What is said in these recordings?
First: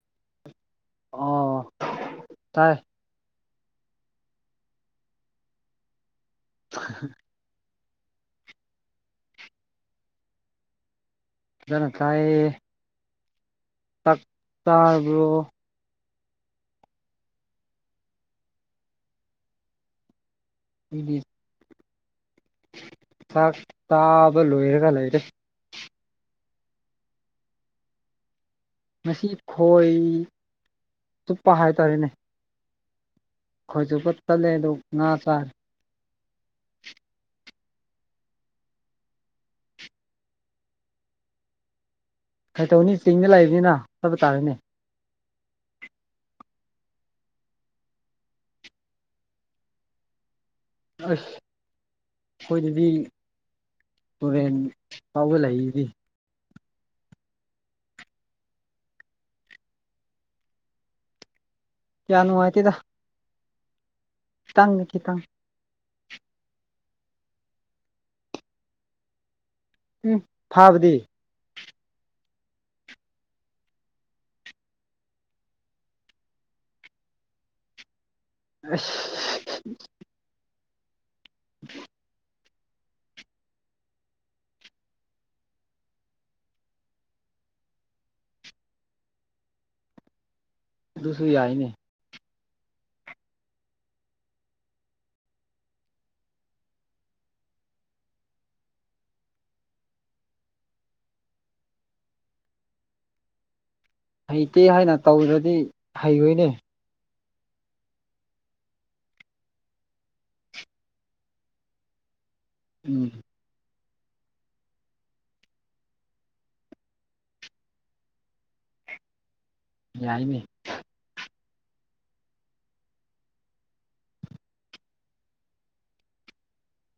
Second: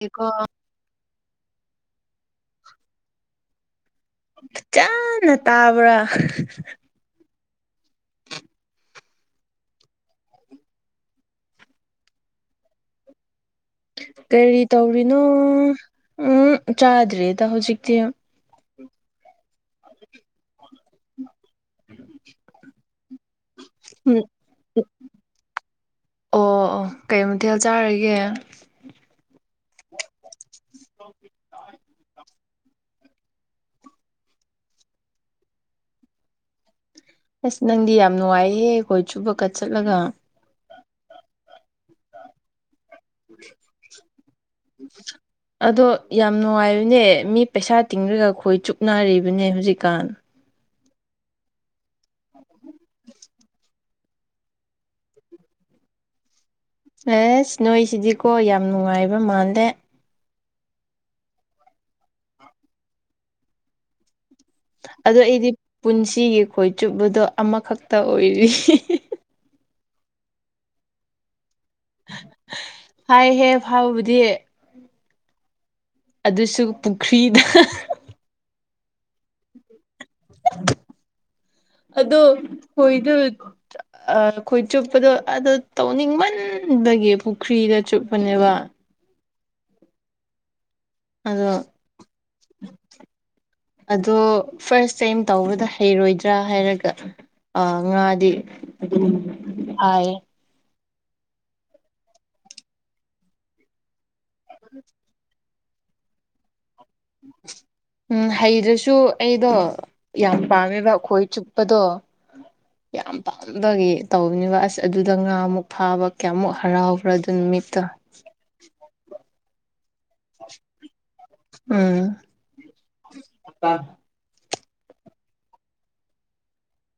ꯌꯦꯣ ꯑꯣ ꯇꯥꯏ ꯆꯥꯅ ꯇꯥꯕ꯭ꯔꯥ [unintelligible] ꯑꯗꯨꯅ ꯀꯥꯏꯌꯦ ꯀꯔꯤ ꯇꯧꯔꯤꯅꯣ ꯆꯥꯔꯕ꯭ꯔꯣ ꯎꯝ ꯆꯥꯗ꯭ꯔꯦꯗ ꯍꯧꯖꯤꯛꯇꯤ ꯗꯤ ꯎꯝ ꯆꯥꯛ ꯇꯥꯕ ꯂꯣꯏꯔꯒ ꯂꯩ ꯑꯣ ꯑꯣ ꯀꯩ ꯃꯊꯦꯜ ꯆꯥꯔꯒꯦ ꯉꯁꯤ ꯈꯣꯏ ꯆꯨꯞꯄ ꯍꯥꯏꯇꯥꯔꯦꯅꯦ ꯈꯣꯏꯁꯨ ꯀꯠꯠꯇꯂꯦ ꯑꯗꯨꯣ ꯉꯥ ꯆꯥꯔꯦ ꯑꯁ ꯅꯪꯗꯤ ꯌꯥꯝ ꯅꯨꯡꯉꯥꯏꯍꯦ ꯑꯩꯈꯣꯏ ꯆꯨꯞꯕ ꯀꯠ ꯆꯠꯂꯒ ꯀꯩꯗꯧꯅꯤ ꯆꯤꯡꯗ ꯂꯩꯕꯅꯤꯅ ꯆꯠꯄ ꯇꯥꯔꯅꯦ ꯑꯗꯣ ꯌꯥꯝ ꯅꯨꯡꯉꯥꯏꯕꯅꯦ ꯃꯤ ꯄꯩꯁꯥ ꯇꯤꯡꯔꯒ ꯑꯩꯈꯣꯏ ꯆꯨꯞꯅꯔꯤꯕꯅꯦ ꯍꯧꯖꯤꯛꯀꯥꯟ ꯑꯁ ꯑꯩꯈꯣꯏꯗꯗꯤ ꯦꯟ ꯐꯥꯎꯕ ꯂꯩꯗꯤ ꯑꯦꯁ ꯅꯣꯏꯁꯤꯗꯤꯀꯣ ꯌꯥꯝ ꯅꯨꯡꯉꯥꯏꯕ ꯃꯥꯜꯂꯦ ꯀꯌꯥ ꯅꯨꯅꯨꯡꯉꯥꯏꯇꯤꯗ ꯑꯗꯣ ꯈꯤꯇꯪ ꯑꯩꯗꯤ ꯄꯨꯟꯁꯤꯒꯤ ꯈꯣꯏ ꯆꯨꯞꯕꯗꯣ ꯑꯃꯈꯛꯇ ꯑꯣꯏꯔꯤ ꯎꯝ ꯊꯥꯕꯗꯤ ꯍꯥꯏꯍꯦ ꯐꯥꯎꯕꯕꯨꯗꯤ ꯑꯗꯨꯁꯨ ꯄꯨꯈ꯭ꯔꯤꯗ ꯑ ꯑꯗꯣ ꯍꯣꯏꯗ ꯑꯩꯈꯣꯏ ꯆꯨꯞꯄꯗꯣ ꯑꯗ ꯇꯧꯅꯤꯡꯃꯟꯕꯒꯤ ꯄꯨꯈ꯭ꯔꯤꯗ ꯆꯨꯞꯄꯅꯦꯕ ꯑꯗꯨꯁꯨ ꯑꯗꯣ [unintelligible] ꯑꯗꯣ ꯐꯥꯔꯁ ꯇꯥꯏꯝ ꯇꯧꯕꯗ ꯍꯩꯔꯣꯏꯗ꯭ꯔꯥ ꯍꯥꯏꯔꯒ ꯑꯥ ꯉꯥꯗꯤ ꯑꯗꯨ ꯍꯥꯏꯌꯦ ꯍꯩꯇꯦ ꯍꯥꯏꯅ ꯇꯧ꯭ꯔꯗꯤ ꯍꯩꯔꯣꯏꯅꯦ ꯎꯝ ꯍꯩꯗꯁꯨ ꯑꯩꯗꯣ ꯌꯥꯝ ꯄꯥꯝꯃꯦꯕ ꯑꯩꯈꯣꯏ ꯆꯨꯞꯄꯗꯣ ꯎꯝ ꯌꯥꯇ ꯒꯤ ꯇꯧꯕꯅꯦꯕ ꯑꯁ ꯑꯗꯨꯗ ꯉꯥꯃꯨꯛ ꯐꯥꯕ ꯀꯌꯥꯃꯨꯛ ꯍꯔꯥꯎꯕ꯭ꯔꯥ ꯑꯗꯨ ꯅꯨꯃꯤꯠꯇꯣ ꯌꯥꯏꯅꯦ ꯎꯝ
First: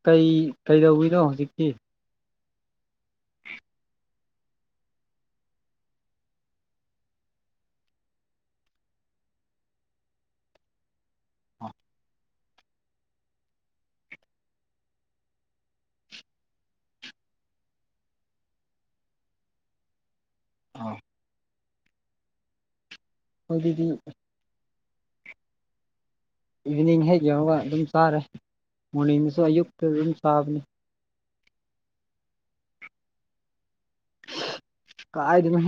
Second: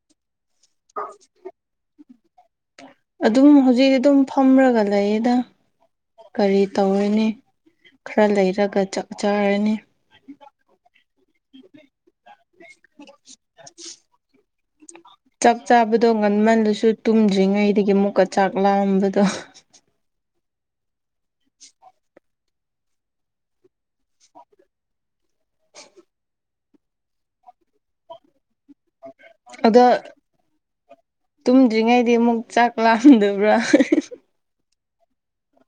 ꯀꯩ ꯀꯩꯗꯧꯕꯤꯅꯣ ꯍꯧꯖꯤꯛꯇꯤ ꯑꯗꯨꯝ ꯍꯧꯖꯤꯛꯤ ꯑꯗꯨꯝ ꯐꯝꯔꯒ ꯂꯩꯌꯦꯗꯪ ꯀꯔꯤ ꯇꯧꯔꯅꯤ ꯈꯔ ꯂꯩꯔꯒ ꯆꯥꯛꯆꯔꯅꯤ ꯑ [unintelligible] ꯆꯥꯛ ꯆꯥꯕꯗꯣ ꯉꯟꯃꯟꯗꯨꯁꯨ ꯇꯨꯝꯗ꯭ꯔꯤꯉꯩꯗꯒꯤ ꯃꯨꯛꯀ ꯆꯥꯛ ꯂꯥꯛꯑꯝꯕꯗꯣ ꯑ ꯍꯣꯏꯗꯤ [unintelligible] ꯏꯚꯤꯅꯤꯡ ꯍꯦꯛ ꯌꯧꯔꯒ ꯑꯗꯨꯝ ꯆꯥꯔꯦ ꯃꯣꯔꯅꯤꯡꯗꯁꯨ ꯑꯌꯨꯛꯇ ꯑꯗꯣ ꯑꯗꯨꯝ ꯆꯥꯕꯅꯦ ꯇꯨꯝꯗ꯭ꯔꯤꯉꯩꯗꯤ ꯑꯃꯨꯛ ꯆꯥꯛ ꯂꯥꯝꯗꯕ꯭ꯔꯥ ꯀꯥꯏꯗ ꯅ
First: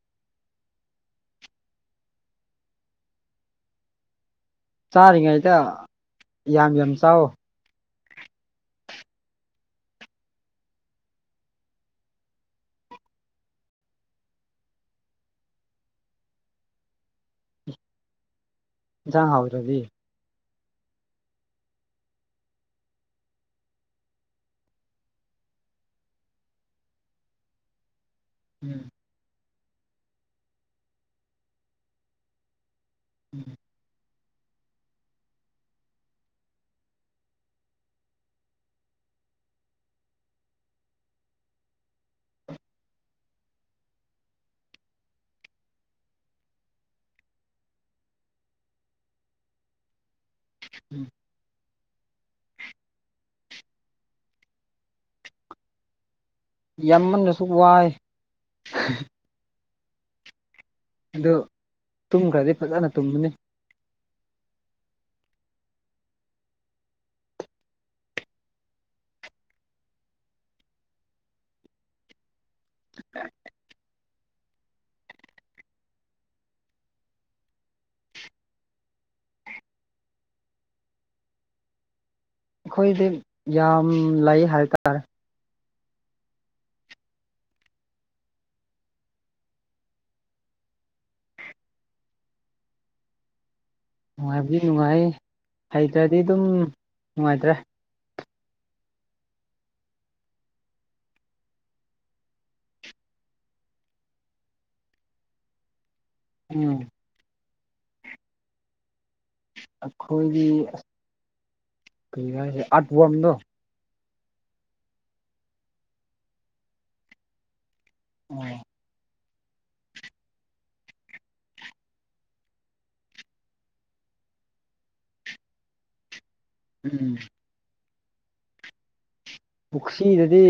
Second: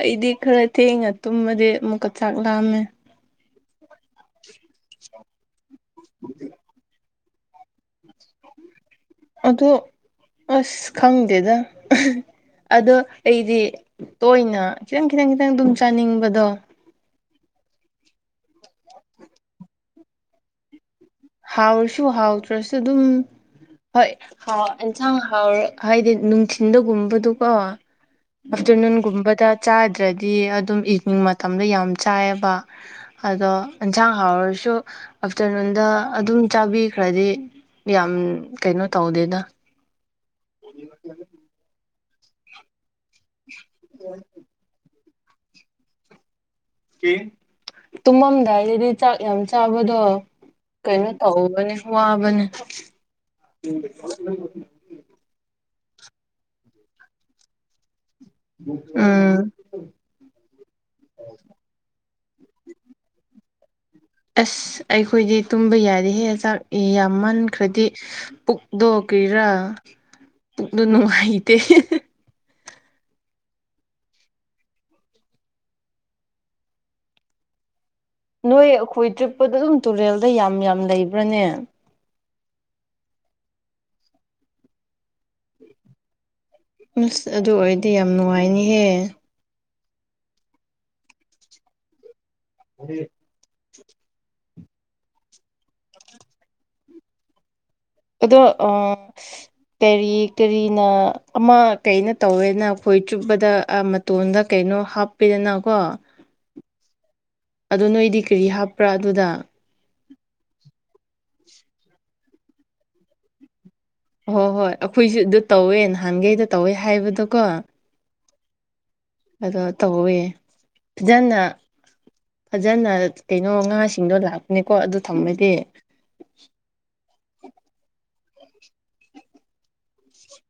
ꯑꯩꯗꯤ ꯈꯔ ꯊꯦꯡꯉ ꯇꯨꯝꯃꯗꯤ ꯑꯃꯨꯛꯀ ꯆꯥꯛ ꯂꯥꯝꯃꯦ ꯆꯥꯔꯤꯉꯩꯗ ꯌꯥꯝ ꯌꯥꯝ ꯆꯥꯎ ꯑ ꯑꯁ ꯈꯪꯗꯦꯗ ꯑꯗꯣ ꯑꯩꯗꯤ ꯇꯣꯏꯅ ꯈꯤꯇꯪ ꯈꯤꯇꯪ ꯈꯤꯇꯪ ꯑꯗꯨꯝ ꯆꯥꯅꯤꯡꯕꯗꯣ ꯍꯥꯎ꯭ꯔꯗꯤ ꯍꯥꯎꯔꯁꯨ ꯍꯥꯎꯗ꯭ꯔꯁꯨ ꯑꯗꯨꯝ ꯍꯣꯏ ꯑꯦꯟꯁꯥꯡ ꯍꯥꯎꯔ ꯍꯥꯏꯗꯤ ꯅꯨꯡꯊꯤꯤꯟꯗꯒꯨꯝꯕꯗꯨꯀꯣ ꯑꯥꯐꯇꯔꯅꯨꯟꯒꯨꯝꯕꯗ ꯆꯥꯗ꯭ꯔꯗꯤ ꯑꯗꯨꯝ ꯏꯚꯅꯤꯡ ꯃꯇꯝꯗ ꯌꯥꯝ ꯆꯥꯏꯑꯕ ꯑꯗꯣ ꯌꯦꯟꯁꯥꯡ ꯍꯥꯎꯔꯁꯨ ꯑꯥꯐꯇꯔꯅꯨꯟꯗ ꯑꯗꯨꯝ ꯆꯥꯕꯤꯈ꯭ꯔꯗꯤ ꯌꯥꯝ ꯀꯩꯅꯣ ꯇꯧꯗꯦꯗ [unintelligible] ꯎꯝ ꯇꯨꯝꯃꯝꯗꯥꯏꯗꯗꯤ ꯆꯥꯛ ꯌꯥꯝ ꯆꯥꯕꯗꯣ ꯀꯩꯅꯣ ꯑꯅꯦ ꯋꯥꯋꯥꯕꯅꯦ ꯌꯥꯝꯃꯟꯅꯁꯨ ꯋꯥꯏ ꯎꯝ ꯑꯗꯨ ꯇꯨꯝꯈ꯭ꯔꯗꯤ ꯐꯖꯅ ꯇꯨꯝꯕꯅꯤ ꯑꯁ ꯑꯩꯈꯣꯏꯗꯤ ꯇꯨꯝꯕ ꯌꯥꯔꯦꯍꯦ ꯆꯥꯛ ꯌꯥꯝꯃꯟꯈ꯭ꯔꯗꯤ ꯄꯨꯛꯗꯣ ꯀꯩꯔꯥ ꯄꯨꯛꯗꯣ ꯅꯨꯡꯉꯥꯏꯇꯦ [inaudible] ꯅꯣꯏ ꯑꯩꯈꯣꯏ ꯇ꯭ꯔꯤꯛꯄꯗ ꯑꯗꯨꯝ ꯇꯨꯔꯦꯜꯗ ꯌꯥꯝ ꯌꯥꯝ ꯂꯩꯕ꯭ꯔꯅꯦ ꯑꯩꯈꯣꯏꯗꯤ ꯌꯥꯝ ꯂꯩ ꯍꯥꯏꯇꯥꯔꯦ ꯑꯁ ꯑꯗꯨ ꯑꯣꯏꯔꯗꯤ ꯌꯥꯝ ꯅꯨꯡꯉꯥꯏꯅꯤꯍꯦ ꯎ ꯅꯨꯡꯉꯥꯏꯕꯗꯤ ꯅꯨꯡꯉꯥꯏ ꯍꯩꯇ꯭ꯔꯗꯤ ꯑꯗꯨꯝ ꯅꯨꯡꯉꯥꯏꯇ꯭ꯔꯦ ꯑꯗꯣ ꯑ ꯀꯔꯤ ꯀꯔꯤꯅ ꯑꯃ ꯀꯩꯅ ꯇꯧꯋꯦꯅ ꯑꯩꯈꯣꯏ ꯆꯨꯞꯕꯗ ꯇꯣꯟꯗ ꯀꯩꯅꯣ ꯍꯥꯞꯄꯤꯗꯅꯀꯣ ꯎꯝ ꯑꯗꯣ ꯅꯣꯏꯗꯤ ꯀꯔꯤ ꯍꯥꯞꯄ꯭ꯔꯥ ꯑꯗꯨꯗ ꯑꯩꯈꯣꯏꯒꯤ ꯀꯔꯤ ꯍꯥꯏꯁꯦ ꯑꯥꯔꯠꯕꯝꯅꯣ ꯍꯣꯏ ꯍꯣꯏ ꯑꯩꯈꯣꯏꯁꯨ ꯑꯗꯨ ꯇꯧꯋꯦ ꯅꯍꯥꯟꯒꯩꯗ ꯇꯧꯋꯦ ꯍꯥꯏꯕꯗꯣꯀꯣ ꯎꯝ ꯑꯗꯣ ꯇꯧꯋꯦ ꯐꯖꯅ ꯐꯖꯅ ꯀꯩꯅꯣ ꯉꯥꯁꯤꯡꯗꯣ ꯂꯥꯛꯄꯅꯦꯀꯣ ꯑꯗꯨ ꯊꯝꯃꯗꯤ ꯎꯝ ꯄꯨꯈ꯭ꯔꯤꯗꯗꯤ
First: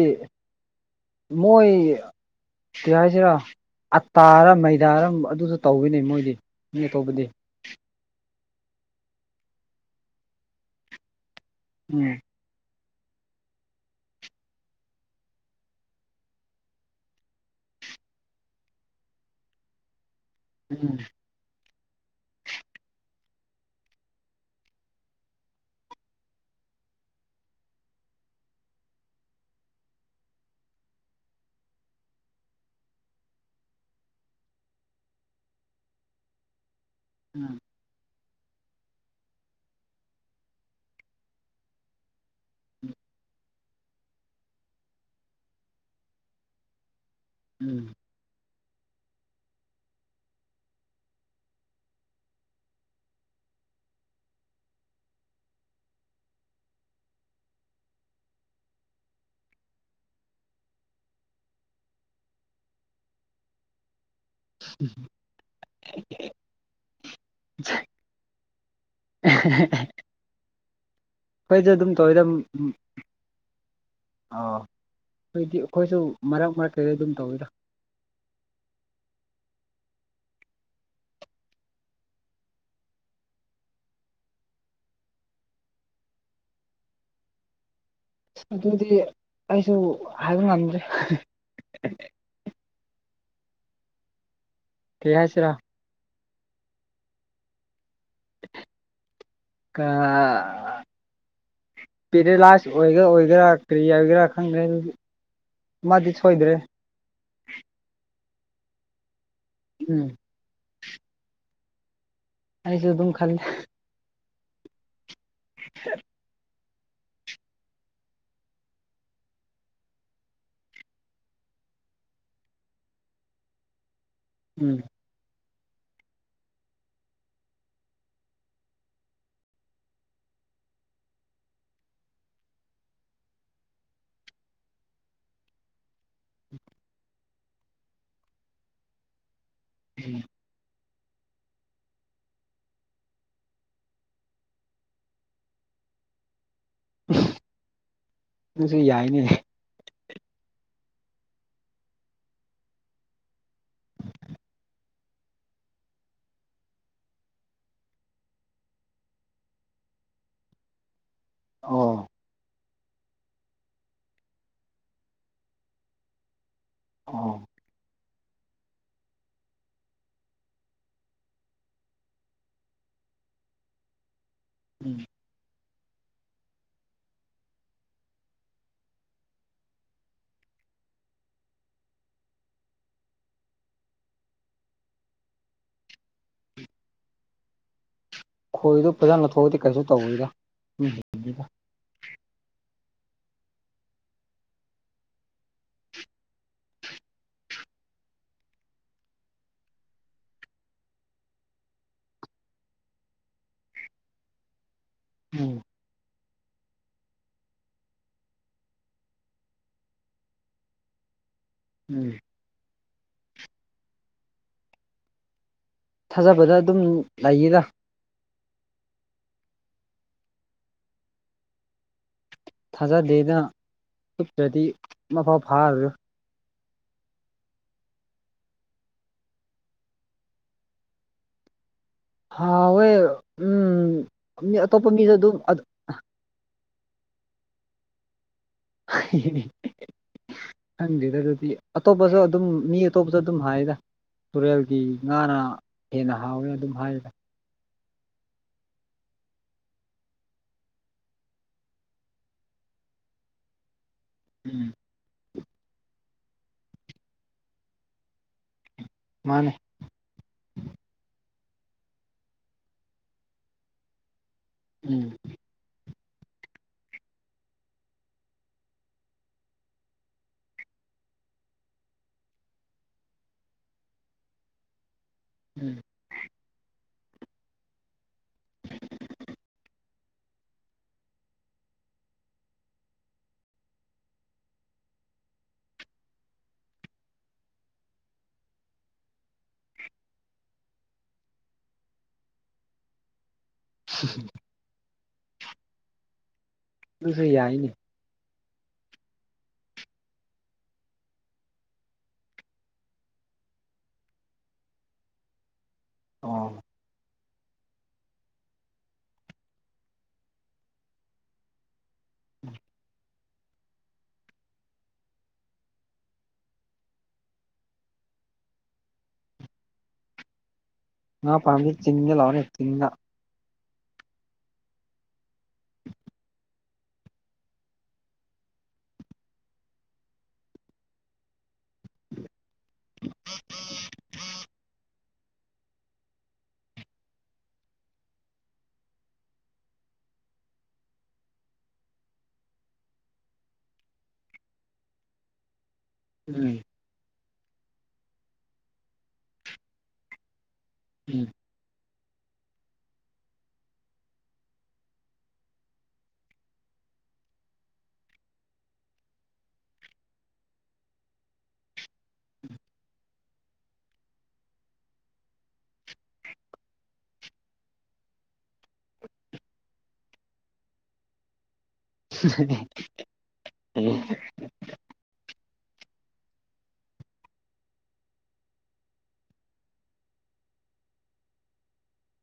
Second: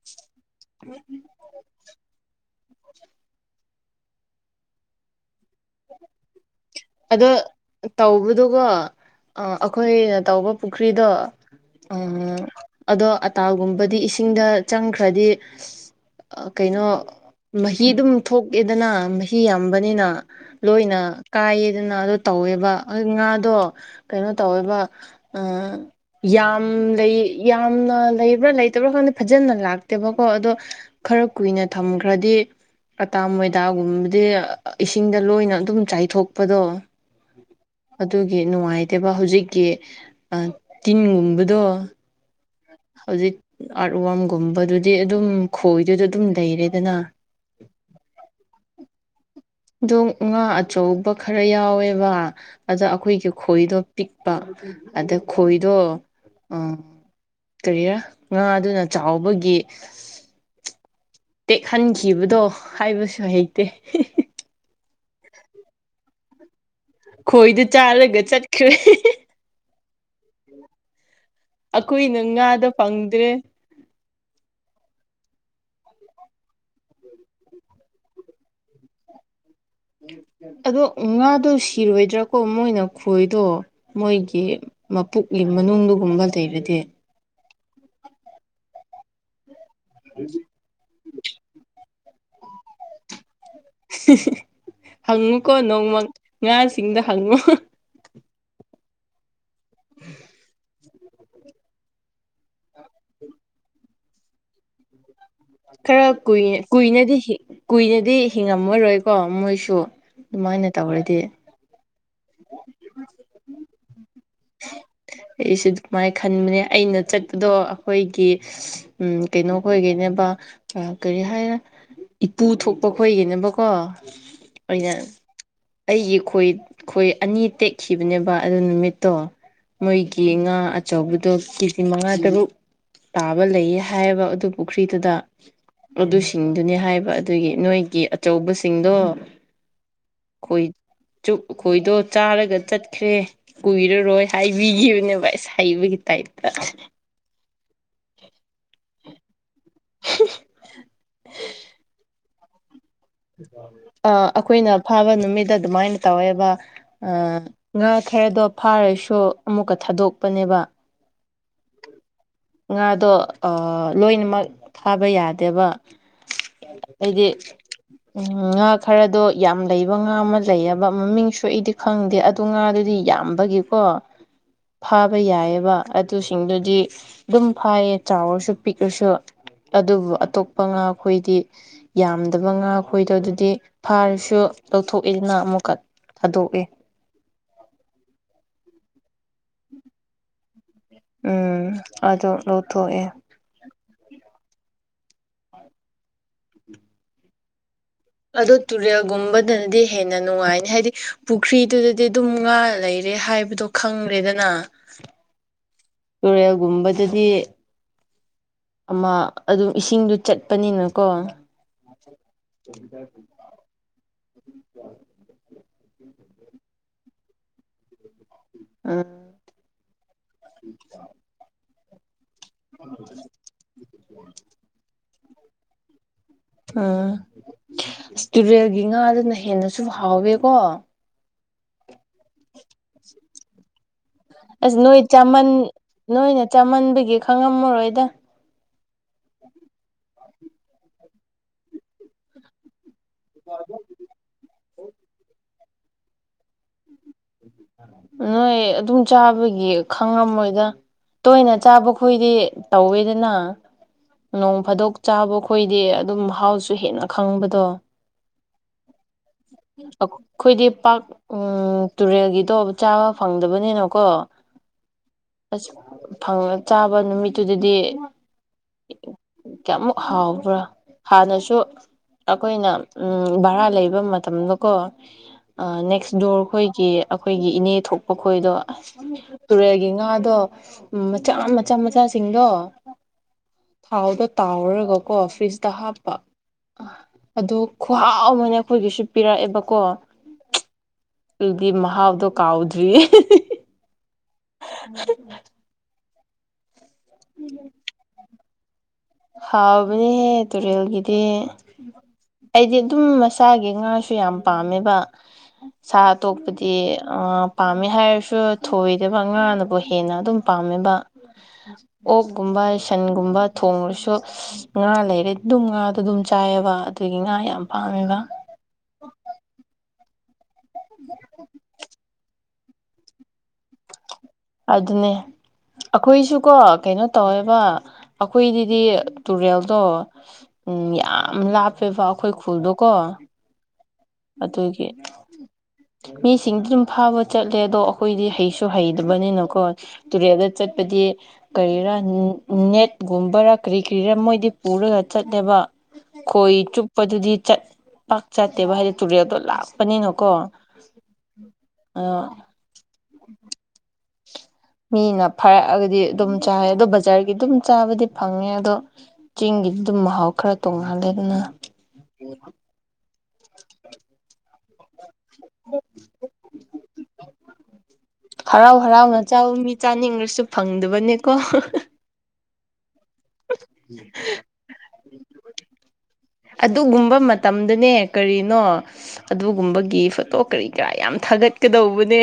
ꯎ ꯃꯣꯏ ꯇꯤ ꯍꯥꯏꯁꯤꯔ ꯑꯇꯥꯔ ꯃꯩꯗꯥꯔ ꯑꯗꯨꯁꯨ ꯇꯧꯕꯋꯅꯦ ꯃꯣꯏꯗꯤ ꯃꯤ ꯑꯇꯣꯞꯄꯗꯤ ꯑꯗꯣ ꯇꯧꯕꯗꯨꯀꯣ ꯑꯩꯈꯣꯏꯅ ꯇꯧꯕ ꯄꯨꯈ꯭ꯔꯤꯗꯣ ꯎꯝ ꯑꯗꯣ ꯑꯇꯥꯒꯨꯝꯕꯗꯤ ꯏꯁꯤꯡꯗ ꯆꯪꯈ꯭ꯔꯗꯤ ꯀꯩꯅꯣ ꯃꯍꯤꯗꯨꯝ ꯊꯣꯛꯑꯦꯗꯅ ꯃꯍꯤ ꯌꯥꯝꯕꯅꯤꯅ ꯎꯝ ꯂꯣꯏꯅ ꯀꯥꯏꯌꯦꯗꯅ ꯑꯗꯨ ꯇꯧꯋꯦꯕ ꯉꯥꯗꯣ ꯀꯩꯅꯣ ꯇꯧꯋꯦꯕ ꯑꯥ ꯌꯥꯝ ꯂꯩ ꯌꯥꯝꯅ ꯂꯩꯕ꯭ꯔꯥ ꯂꯩꯇꯕ꯭ꯔꯥ ꯈꯪꯗꯦ ꯐꯖꯅ ꯂꯥꯛꯇꯦꯕꯀꯣ ꯑꯗꯣ ꯈꯔ ꯀꯨꯏꯅ ꯊꯝꯈ꯭ꯔꯗꯤ ꯑꯇꯥ ꯃꯣꯏꯗꯥꯒꯨꯝꯕꯗꯤ ꯏꯁꯤꯡꯗ ꯂꯣꯏꯅ ꯑꯗꯨꯝ ꯆꯥꯏꯊꯣꯛꯄꯗꯣ ꯎꯝ ꯑꯗꯨꯒꯤ ꯅꯨꯡꯉꯥꯏꯇꯕ ꯍꯧꯖꯤꯛꯀꯤ ꯇꯤꯟꯒꯨꯝꯕꯗꯣ ꯍꯧꯖꯤꯛ ꯑꯥꯔꯠ ꯋꯥꯔꯝꯒꯨꯝꯕꯗꯨꯗꯤ ꯑꯗꯨꯝ ꯈꯣꯏꯗꯨꯗ ꯑꯗꯨꯝ ꯂꯩꯔꯦꯗꯅ ꯎꯝ ꯑꯗꯣ ꯉꯥ ꯑꯆꯧꯕ ꯈꯔ ꯌꯥꯎꯋꯦꯕ ꯑꯗ ꯑꯩꯈꯣꯏꯒꯤ ꯈꯣꯏꯗꯣ ꯄꯤꯛꯄ ꯑꯗ ꯈꯣꯏꯗꯣ ꯑ ꯀꯔꯤꯔꯥ ꯉꯥ ꯑꯢꯗꯨꯅ ꯆꯥꯎꯕꯒꯤ ꯇꯦꯛꯍꯟꯈꯤꯕꯗꯣ ꯍꯥꯏꯕꯁꯨ ꯍꯩꯇꯦ ꯍꯤ ꯎꯝ ꯈꯣꯏꯗꯨ ꯆꯥꯔꯒ ꯆꯠꯈ꯭ꯔꯦ [inaudible] ꯈꯣꯏꯗ ꯑꯗꯨꯝ ꯑꯩꯈꯣꯏꯅ ꯇꯧꯋꯤꯗꯝꯃꯝ ꯉꯥꯗꯣ ꯐꯪꯗ꯭ꯔꯦ ꯑꯥ ꯗꯨꯏꯗꯤ ꯑꯈꯣꯏꯁꯨ ꯃꯔꯛ ꯃꯔꯛ ꯀꯩꯗ ꯑꯗꯨꯝ ꯇꯧꯋꯤꯗ ꯑꯗꯣ ꯉꯥꯗꯣ ꯁꯤꯔꯣꯏꯗ꯭ꯔꯥꯀꯣ ꯃꯣꯏꯅ ꯈꯣꯏꯗꯣ ꯃꯣꯏꯒꯤ ꯃꯄꯨꯛꯂꯤ ꯃꯅꯨꯡꯗꯨꯒꯨꯝꯕ ꯂꯩꯔꯗꯦ ꯑꯗꯨꯗꯤ ꯑꯩꯁꯨ ꯍꯥꯏꯕ ꯉꯝꯗ꯭ꯔꯦ ꯀꯩ ꯍꯥꯏꯁꯤꯔꯥ ꯍꯪꯉꯨꯀꯣ ꯅꯣꯡꯃ ꯉꯥꯁꯤꯡꯗ ꯍꯪꯉꯣ ꯀꯥ ꯄꯦꯔꯦꯂꯥꯏꯁ ꯑꯣꯏꯒꯦꯔ ꯑꯣꯏꯒꯦꯔꯥ ꯀꯔꯤ ꯍꯥꯏꯒꯦꯔ ꯈꯪꯗꯦ ꯑꯗꯨꯗꯤ ꯈꯔ ꯃꯥꯗꯤ ꯁꯣꯏꯗ꯭ꯔꯦ ꯀꯨꯏꯅ ꯀꯨꯏꯅꯗꯤ ꯍꯤ ꯀꯨꯏꯅꯗꯤ ꯍꯤꯡꯉꯝꯃꯔꯣꯏꯀꯣ ꯃꯣꯏꯁꯨ ꯎꯝ ꯑꯃꯥꯏꯅ ꯇꯧꯔꯗꯤ ꯑꯩꯁꯨ ꯑꯗꯨꯝ ꯈꯜꯂꯦ ꯑꯩꯁꯨ ꯗꯨꯃꯥꯏꯅ ꯈꯟꯕꯅꯦ ꯑꯩꯅ ꯆꯠꯄꯗꯣ ꯑꯈꯣꯏꯒꯤ ꯎꯝ ꯀꯩꯅꯣ ꯈꯣꯏꯒꯤꯅꯦꯕ ꯑꯝ ꯀꯔꯤ ꯍꯥꯏꯔ ꯏꯄꯨ ꯊꯣꯛꯄ ꯈꯣꯏꯒꯤꯕꯀꯣ ꯎꯝ ꯑꯣꯏꯅ ꯑꯩꯒꯤ ꯈꯣꯏ ꯈꯣꯏ ꯑꯅꯤ ꯇꯦꯛꯈꯤꯕꯅꯦꯕ ꯑꯗꯨ ꯅꯨꯃꯤꯠ ꯗꯣ ꯃꯣꯏꯒꯤ ꯉꯥ ꯑꯆꯧꯕꯗꯣ ꯀꯦꯖꯤ ꯃꯉꯥ ꯇꯔꯨꯛ ꯇꯥꯕ ꯂꯩꯌꯦ ꯍꯥꯏꯌꯦꯕ ꯑꯗꯨ ꯄꯨꯈ꯭ꯔꯤꯗꯨꯗ ꯑꯗꯨꯁꯤꯡꯗꯨꯅꯤ ꯍꯥꯏꯕ ꯑꯗꯨꯒꯤ ꯅꯣꯏꯒꯤ ꯑꯆꯧꯕꯁꯤꯡꯗꯣ [unintelligible] ꯈꯣꯏꯠ ꯆꯨꯞ ꯈꯣꯏꯗꯣ ꯆꯥꯔꯒ ꯆꯠꯈ꯭ꯔꯦ ꯀꯨꯏꯔꯔꯣꯏ ꯍꯥꯏꯕꯤꯒꯤꯕꯅꯦꯕ ꯑꯁ ꯍꯩꯕꯒꯤ ꯇꯥꯏꯞꯇ ꯅꯪꯁꯨ ꯌꯥꯏꯅꯦ [unintelligible] ꯑ ꯑꯩꯈꯣꯏꯅ ꯐꯥꯕ ꯅꯨꯃꯤꯠꯇ ꯑꯗꯨꯃꯥꯏꯟ ꯇꯧꯋꯦꯕ ꯑ ꯉꯥ ꯈꯔꯗꯣ ꯐꯥꯔꯁꯨ ꯑꯃꯨꯛꯀ ꯊꯥꯗꯣꯛꯄꯅꯦꯕ ꯑꯣ ꯉꯥꯗꯣ ꯑ ꯂꯣꯏꯅꯃꯛ ꯊꯥꯕ ꯌꯥꯗꯦꯕ ꯑꯩꯗꯤ ꯑꯣ ꯎꯝ ꯉꯥ ꯈꯔꯗꯣ ꯌꯥꯝ ꯂꯩꯕ ꯉꯥ ꯑꯃ ꯂꯩꯑꯕ ꯃꯃꯤꯡꯁꯨ ꯑꯩꯗꯤ ꯈꯪꯗꯦ ꯑꯠ ꯇꯣ ꯉꯥꯗꯨꯗꯤ ꯌꯥꯝꯕꯒꯤꯀꯣ [inaudible] ꯐꯥꯕ ꯌꯥꯏꯌꯦꯕ ꯑꯗꯨꯁꯤꯡꯗꯨꯗꯤ ꯑꯗꯨꯝ ꯐꯥꯏꯌꯦ ꯆꯥꯎꯔꯁꯨ ꯄꯤꯛꯔꯁꯨ ꯑꯗꯨꯕꯨ ꯑꯇꯣꯞꯄ ꯉꯥꯈꯣꯏꯗꯤ ꯌꯥꯝꯗꯕ ꯉꯥ ꯈꯣꯏꯗꯣ ꯑꯗꯨꯗꯤ ꯐꯥꯔꯁꯨ ꯂꯧꯊꯣꯛꯑꯦꯗꯅ ꯑꯃꯨꯛꯀꯠ ꯊꯥꯗꯣꯛꯑꯦ ꯈꯣꯏꯗꯣ ꯐꯖꯅ ꯊꯣꯛꯑꯗꯤ ꯀꯩꯁꯨ ꯇꯧꯋꯤꯗ ꯎꯝ ꯑꯗꯣ ꯂꯧꯊꯣꯛꯑꯦ ꯑꯗꯣ ꯇꯨꯔꯦꯜꯒꯨꯝꯕꯗꯗꯤ ꯍꯦꯟꯅ ꯅꯨꯡꯉꯥꯏꯅꯤ ꯍꯥꯏꯗꯤ ꯄꯨꯈ꯭ꯔꯤꯗꯨꯗꯗꯤ ꯑꯗꯨꯝ ꯉꯥ ꯂꯩꯔꯦ ꯍꯥꯏꯕꯗꯣ ꯈꯪꯔꯦꯗꯅ ꯎꯝ ꯇꯨꯔꯦꯜꯒꯨꯝꯕꯗꯗꯤ ꯑꯃ ꯑꯗꯨꯝ ꯏꯁꯤꯡꯗꯨ ꯆꯠꯄꯅꯤꯅꯀꯣ ꯎꯝ ꯊꯥꯖꯕꯗ ꯑꯗꯨꯝ ꯂꯩꯌꯦꯗ ꯑꯥ [inaudible] ꯊꯥꯖꯗꯦꯗꯅ ꯎꯠꯇ꯭ꯔꯗꯤ ꯃꯐꯥꯎ ꯐꯥꯔꯔꯣꯏ ꯎꯝ ꯑꯁ ꯇꯨꯔꯦꯜꯒꯤ ꯉꯥꯗꯨꯅ ꯍꯦꯟꯅꯁꯨ ꯍꯥꯎꯋꯦꯀꯣ ꯍꯥꯎꯋꯦ ꯃꯤ ꯑꯁ ꯑꯇꯣꯞꯄ ꯅꯣꯏ ꯃꯤꯗ ꯑꯗꯨꯝ ꯆꯥꯃꯟ ꯅꯣꯏꯅ ꯆꯃꯟꯕꯒꯤ ꯈꯪꯉꯝꯃꯔꯣꯏꯗ [unintelligible] ꯈꯪꯗꯦꯗ ꯑꯗꯨꯗꯤ ꯑꯇꯣꯞꯄꯁꯨ ꯑꯗꯨꯝ ꯃꯤ ꯑꯇꯣꯞꯄꯁꯨ ꯑꯗꯨꯝ ꯍꯥꯏꯌꯦꯗ ꯇꯨꯔꯦꯜꯒꯤ ꯉꯥꯅ ꯍꯦꯟꯅ ꯍꯥꯎꯋꯦ ꯑꯗꯨꯝ ꯍꯥꯏꯔꯤꯗ ꯅꯣꯏ ꯑꯗꯨꯝ ꯆꯥꯕꯒꯤ ꯈꯪꯉꯝꯃꯣꯏꯗ ꯇꯣꯏꯅ ꯆꯥꯕꯈꯣꯏꯗꯤ ꯇꯧꯋꯦꯗꯅ ꯅꯣꯡ ꯎꯝ ꯐꯥꯗꯣꯛ ꯆꯥꯕ ꯈꯣꯏꯗꯦ ꯑꯗꯨꯝ ꯃꯍꯥꯎꯁꯨ ꯍꯦꯟꯅ ꯈꯪꯕꯗꯣ ꯃꯥꯅꯦ ꯑꯩꯈꯣꯏꯗꯤ ꯄꯥꯛ ꯎ ꯇꯨꯔꯦꯜꯒꯤ ꯑꯇꯣꯞ ꯆꯥꯕ ꯐꯪꯗꯕꯅꯤꯅꯀꯣ ꯎꯝ ꯑꯁꯪ ꯆꯥꯕ ꯅꯨꯃꯤꯠꯇꯨꯗꯗꯤ ꯀꯌꯥꯃꯨꯛ ꯍꯥꯎꯕ꯭ꯔꯥ ꯍꯥꯟꯅꯁꯨ ꯑꯩꯈꯣꯏꯅ ꯚꯔꯥ ꯂꯩꯕ ꯃꯇꯝꯗꯀꯣ ꯎꯝ ꯅꯦꯛꯁ ꯗꯣꯔ ꯑꯩꯈꯣꯏꯒꯤ ꯑꯩꯈꯣꯏꯒꯤ ꯏꯅꯦ ꯊꯣꯛꯄ ꯈꯣꯏꯗꯣ ꯇꯨꯔꯦꯜꯒꯤ ꯉꯥꯗꯣ ꯎꯝ ꯃꯆꯥ ꯃꯆꯥ ꯃꯆꯥꯁꯤꯡꯗꯣ ꯍꯥꯎꯗ ꯇꯥꯎꯔꯒꯀꯣ ꯐꯔꯤꯖꯇ ꯍꯥꯞꯄ ꯑꯣ ꯈꯍꯥꯎ ꯑꯃꯅ ꯑꯩꯈꯣꯏꯒꯤꯁꯨ ꯄꯤꯔꯛꯑꯦꯕꯀꯣ ꯑꯩꯗꯤ ꯃꯍꯥꯎꯗꯣ ꯀꯥꯎꯗ꯭ꯔꯤꯌꯦ [unintelligible] [unintelligible] [unintelligible] ꯑꯗꯨꯁꯨ ꯌꯥꯏꯅꯦ ꯍꯥꯎꯕꯅꯦꯍ ꯇꯨꯔꯦꯜꯒꯤꯗꯤ ꯑꯩꯗꯤ ꯑꯗꯨꯝ ꯃꯁꯥꯒꯤ ꯉꯥꯁꯨ ꯌꯥꯝ ꯄꯥꯝꯃꯦꯕ ꯁꯥ ꯑꯣ ꯇꯣꯛꯄꯗꯤ ꯑ ꯄꯥꯝꯃꯦ ꯍꯥꯏꯔꯁꯨ ꯊꯣꯏꯗꯕ ꯑꯉꯥꯡꯅꯕꯨ ꯍꯦꯟꯅ ꯑꯗꯨꯝ ꯄꯥꯝꯃꯦꯕ ꯑꯣꯛꯀꯨꯝꯕ ꯁꯟꯒꯨꯝꯕ ꯊꯣꯡꯉꯨꯔꯁꯨ ꯁꯨ ꯉꯥ ꯂꯩꯔꯦ ꯑꯗꯨꯝ ꯉꯥꯗꯣ ꯑꯗꯨꯝ ꯆꯥꯏꯑꯕ ꯑꯗꯨꯒꯤ ꯉꯥ ꯌꯥꯝ ꯄꯥꯃꯦꯕ ꯑ ꯄꯝꯕꯤ ꯆꯤꯡꯉ ꯂꯥꯎꯅꯦ ꯆꯤꯡꯉ ꯑꯗꯨꯅꯦ ꯑꯩꯈꯣꯏꯁꯨꯀꯣ ꯀꯩꯅꯣ ꯇꯧꯋꯦꯕ ꯑꯩꯈꯣꯏꯗꯗꯤ ꯇꯨꯔꯦꯜꯗꯣ ꯎꯝ ꯌꯥꯝ ꯂꯥꯞꯄꯦꯕ ꯑꯩꯈꯣꯏ ꯈꯨꯜꯗꯣꯀꯣ ꯑꯩꯈꯣꯏꯒꯤ ꯃꯤꯁꯤꯡꯗꯤ ꯑꯗꯨꯝ ꯐꯥꯕ ꯆꯠꯂꯦ ꯑꯗꯣ ꯑꯩꯈꯣꯏꯗꯤ ꯍꯩꯁꯨ ꯍꯩꯇꯕꯅꯤꯅꯀꯣ ꯇꯨꯔꯦꯜꯗ ꯆꯠꯄꯗꯤ ꯀꯔꯤꯔꯥ ꯅꯦꯠꯒꯨꯝꯕꯔꯥ ꯀꯔꯤ ꯀꯔꯤꯔ ꯃꯣꯏꯗꯤ ꯄꯨꯔꯒ ꯆꯠꯂꯦꯕ ꯈꯣꯏ ꯎꯝ ꯆꯨꯞꯄꯗꯨꯗꯤ ꯆꯠ ꯄꯥꯛ ꯆꯠꯇꯦ ꯚꯔ ꯇꯨꯔꯦꯜꯗꯣ ꯂꯥꯛꯄꯅꯤꯅꯀꯣ ꯎꯝ ꯑ ꯃꯤꯅ ꯐꯥꯔꯛꯑꯒꯗꯤ ꯑꯗꯨꯝ ꯆꯥꯏ ꯑꯗꯣ ꯕꯖꯥꯔꯒꯤ ꯑꯗꯨꯝ ꯆꯥꯕꯗꯤ ꯐꯪꯉꯦ ꯑꯗꯣ ꯆꯤꯡꯒꯤꯗꯤ ꯑꯗꯨꯝ ꯃꯍꯥꯎ ꯈꯔ ꯇꯣꯡꯉꯥꯜꯂꯦ ꯑꯗꯨꯅ ꯍ ꯎꯝ ꯍꯔꯥꯎ ꯍꯔꯥꯎꯅ ꯆꯕ ꯃꯤ ꯆꯥꯅꯤꯡꯈꯁꯨ ꯐꯪꯗꯕꯅꯦꯀꯣ ꯎꯝ ꯑꯗꯨꯒꯨꯝꯕ ꯃꯇꯝꯗꯅꯦ ꯀꯔꯤꯅꯣ ꯑꯗꯨꯒꯨꯝꯕꯒꯤ ꯐꯣꯇꯣ ꯀꯔꯤ ꯀꯔꯥ ꯌꯥꯝ ꯊꯥꯒꯠꯀꯗꯧꯕꯅꯦ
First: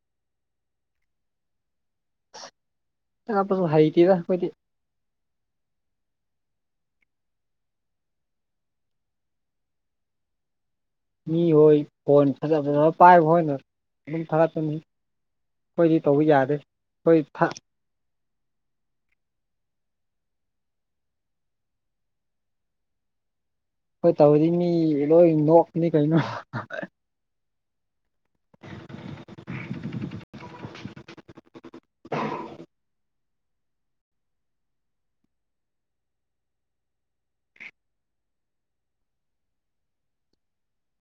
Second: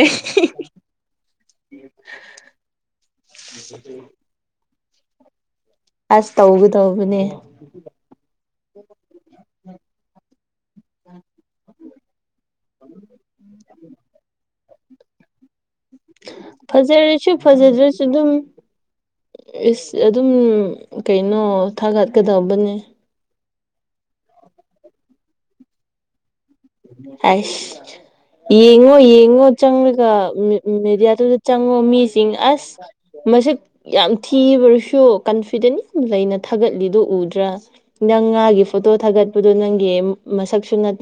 ꯊꯒꯠꯄꯒ ꯍꯩꯇꯦꯗ ꯑꯩꯈꯣꯏꯗꯤ ꯑꯁ ꯇꯧꯒꯗꯧꯕꯅꯦ ꯃꯤꯍꯣꯏ ꯐꯣꯟ ꯐꯖ ꯐꯖ ꯄꯥꯏꯕ ꯍꯣꯏꯅ ꯑꯗꯨꯝ ꯊꯥꯒꯠꯄꯅꯤ ꯑꯩꯈꯣꯏꯗꯤ ꯇꯧꯕ ꯌꯥꯗꯦ ꯑꯩꯈꯣꯏ ꯐꯖꯔꯁꯨ ꯐꯖꯗ꯭ꯔꯁꯨ ꯑꯗꯨꯝ ꯏꯁ ꯑꯗꯨꯝ ꯀꯩꯅꯣ ꯊꯥꯒꯠꯀꯗꯕꯅꯦ ꯍꯣꯏ ꯇꯧꯗꯤ ꯃꯤ ꯂꯣꯏ ꯅꯣꯛꯄꯅꯤ ꯀꯩꯅꯣ ꯑꯁ ꯌꯦꯡꯉꯣ ꯌꯦꯡꯉꯣ ꯆꯪꯂꯒ ꯎꯝ ꯃꯦꯗꯤꯌꯥꯗꯨꯗ ꯆꯪꯉꯣ ꯃꯤꯁꯤꯡ ꯑꯁ ꯃꯁꯛ ꯌꯥꯝ ꯊꯤꯕ꯭ꯔꯁꯨ ꯀꯟꯐꯤꯗꯦꯟ ꯌꯥꯝ ꯂꯩꯅ ꯊꯥꯒꯠꯂꯤꯗꯣ ꯎꯗ꯭ꯔꯥ ꯅꯪ ꯉꯥꯒꯤ ꯐꯣꯇꯣ ꯊꯥꯒꯠꯄꯗꯨꯣ ꯅꯪꯒꯤ ꯃꯁꯛꯁꯨ ꯅꯠꯇꯦ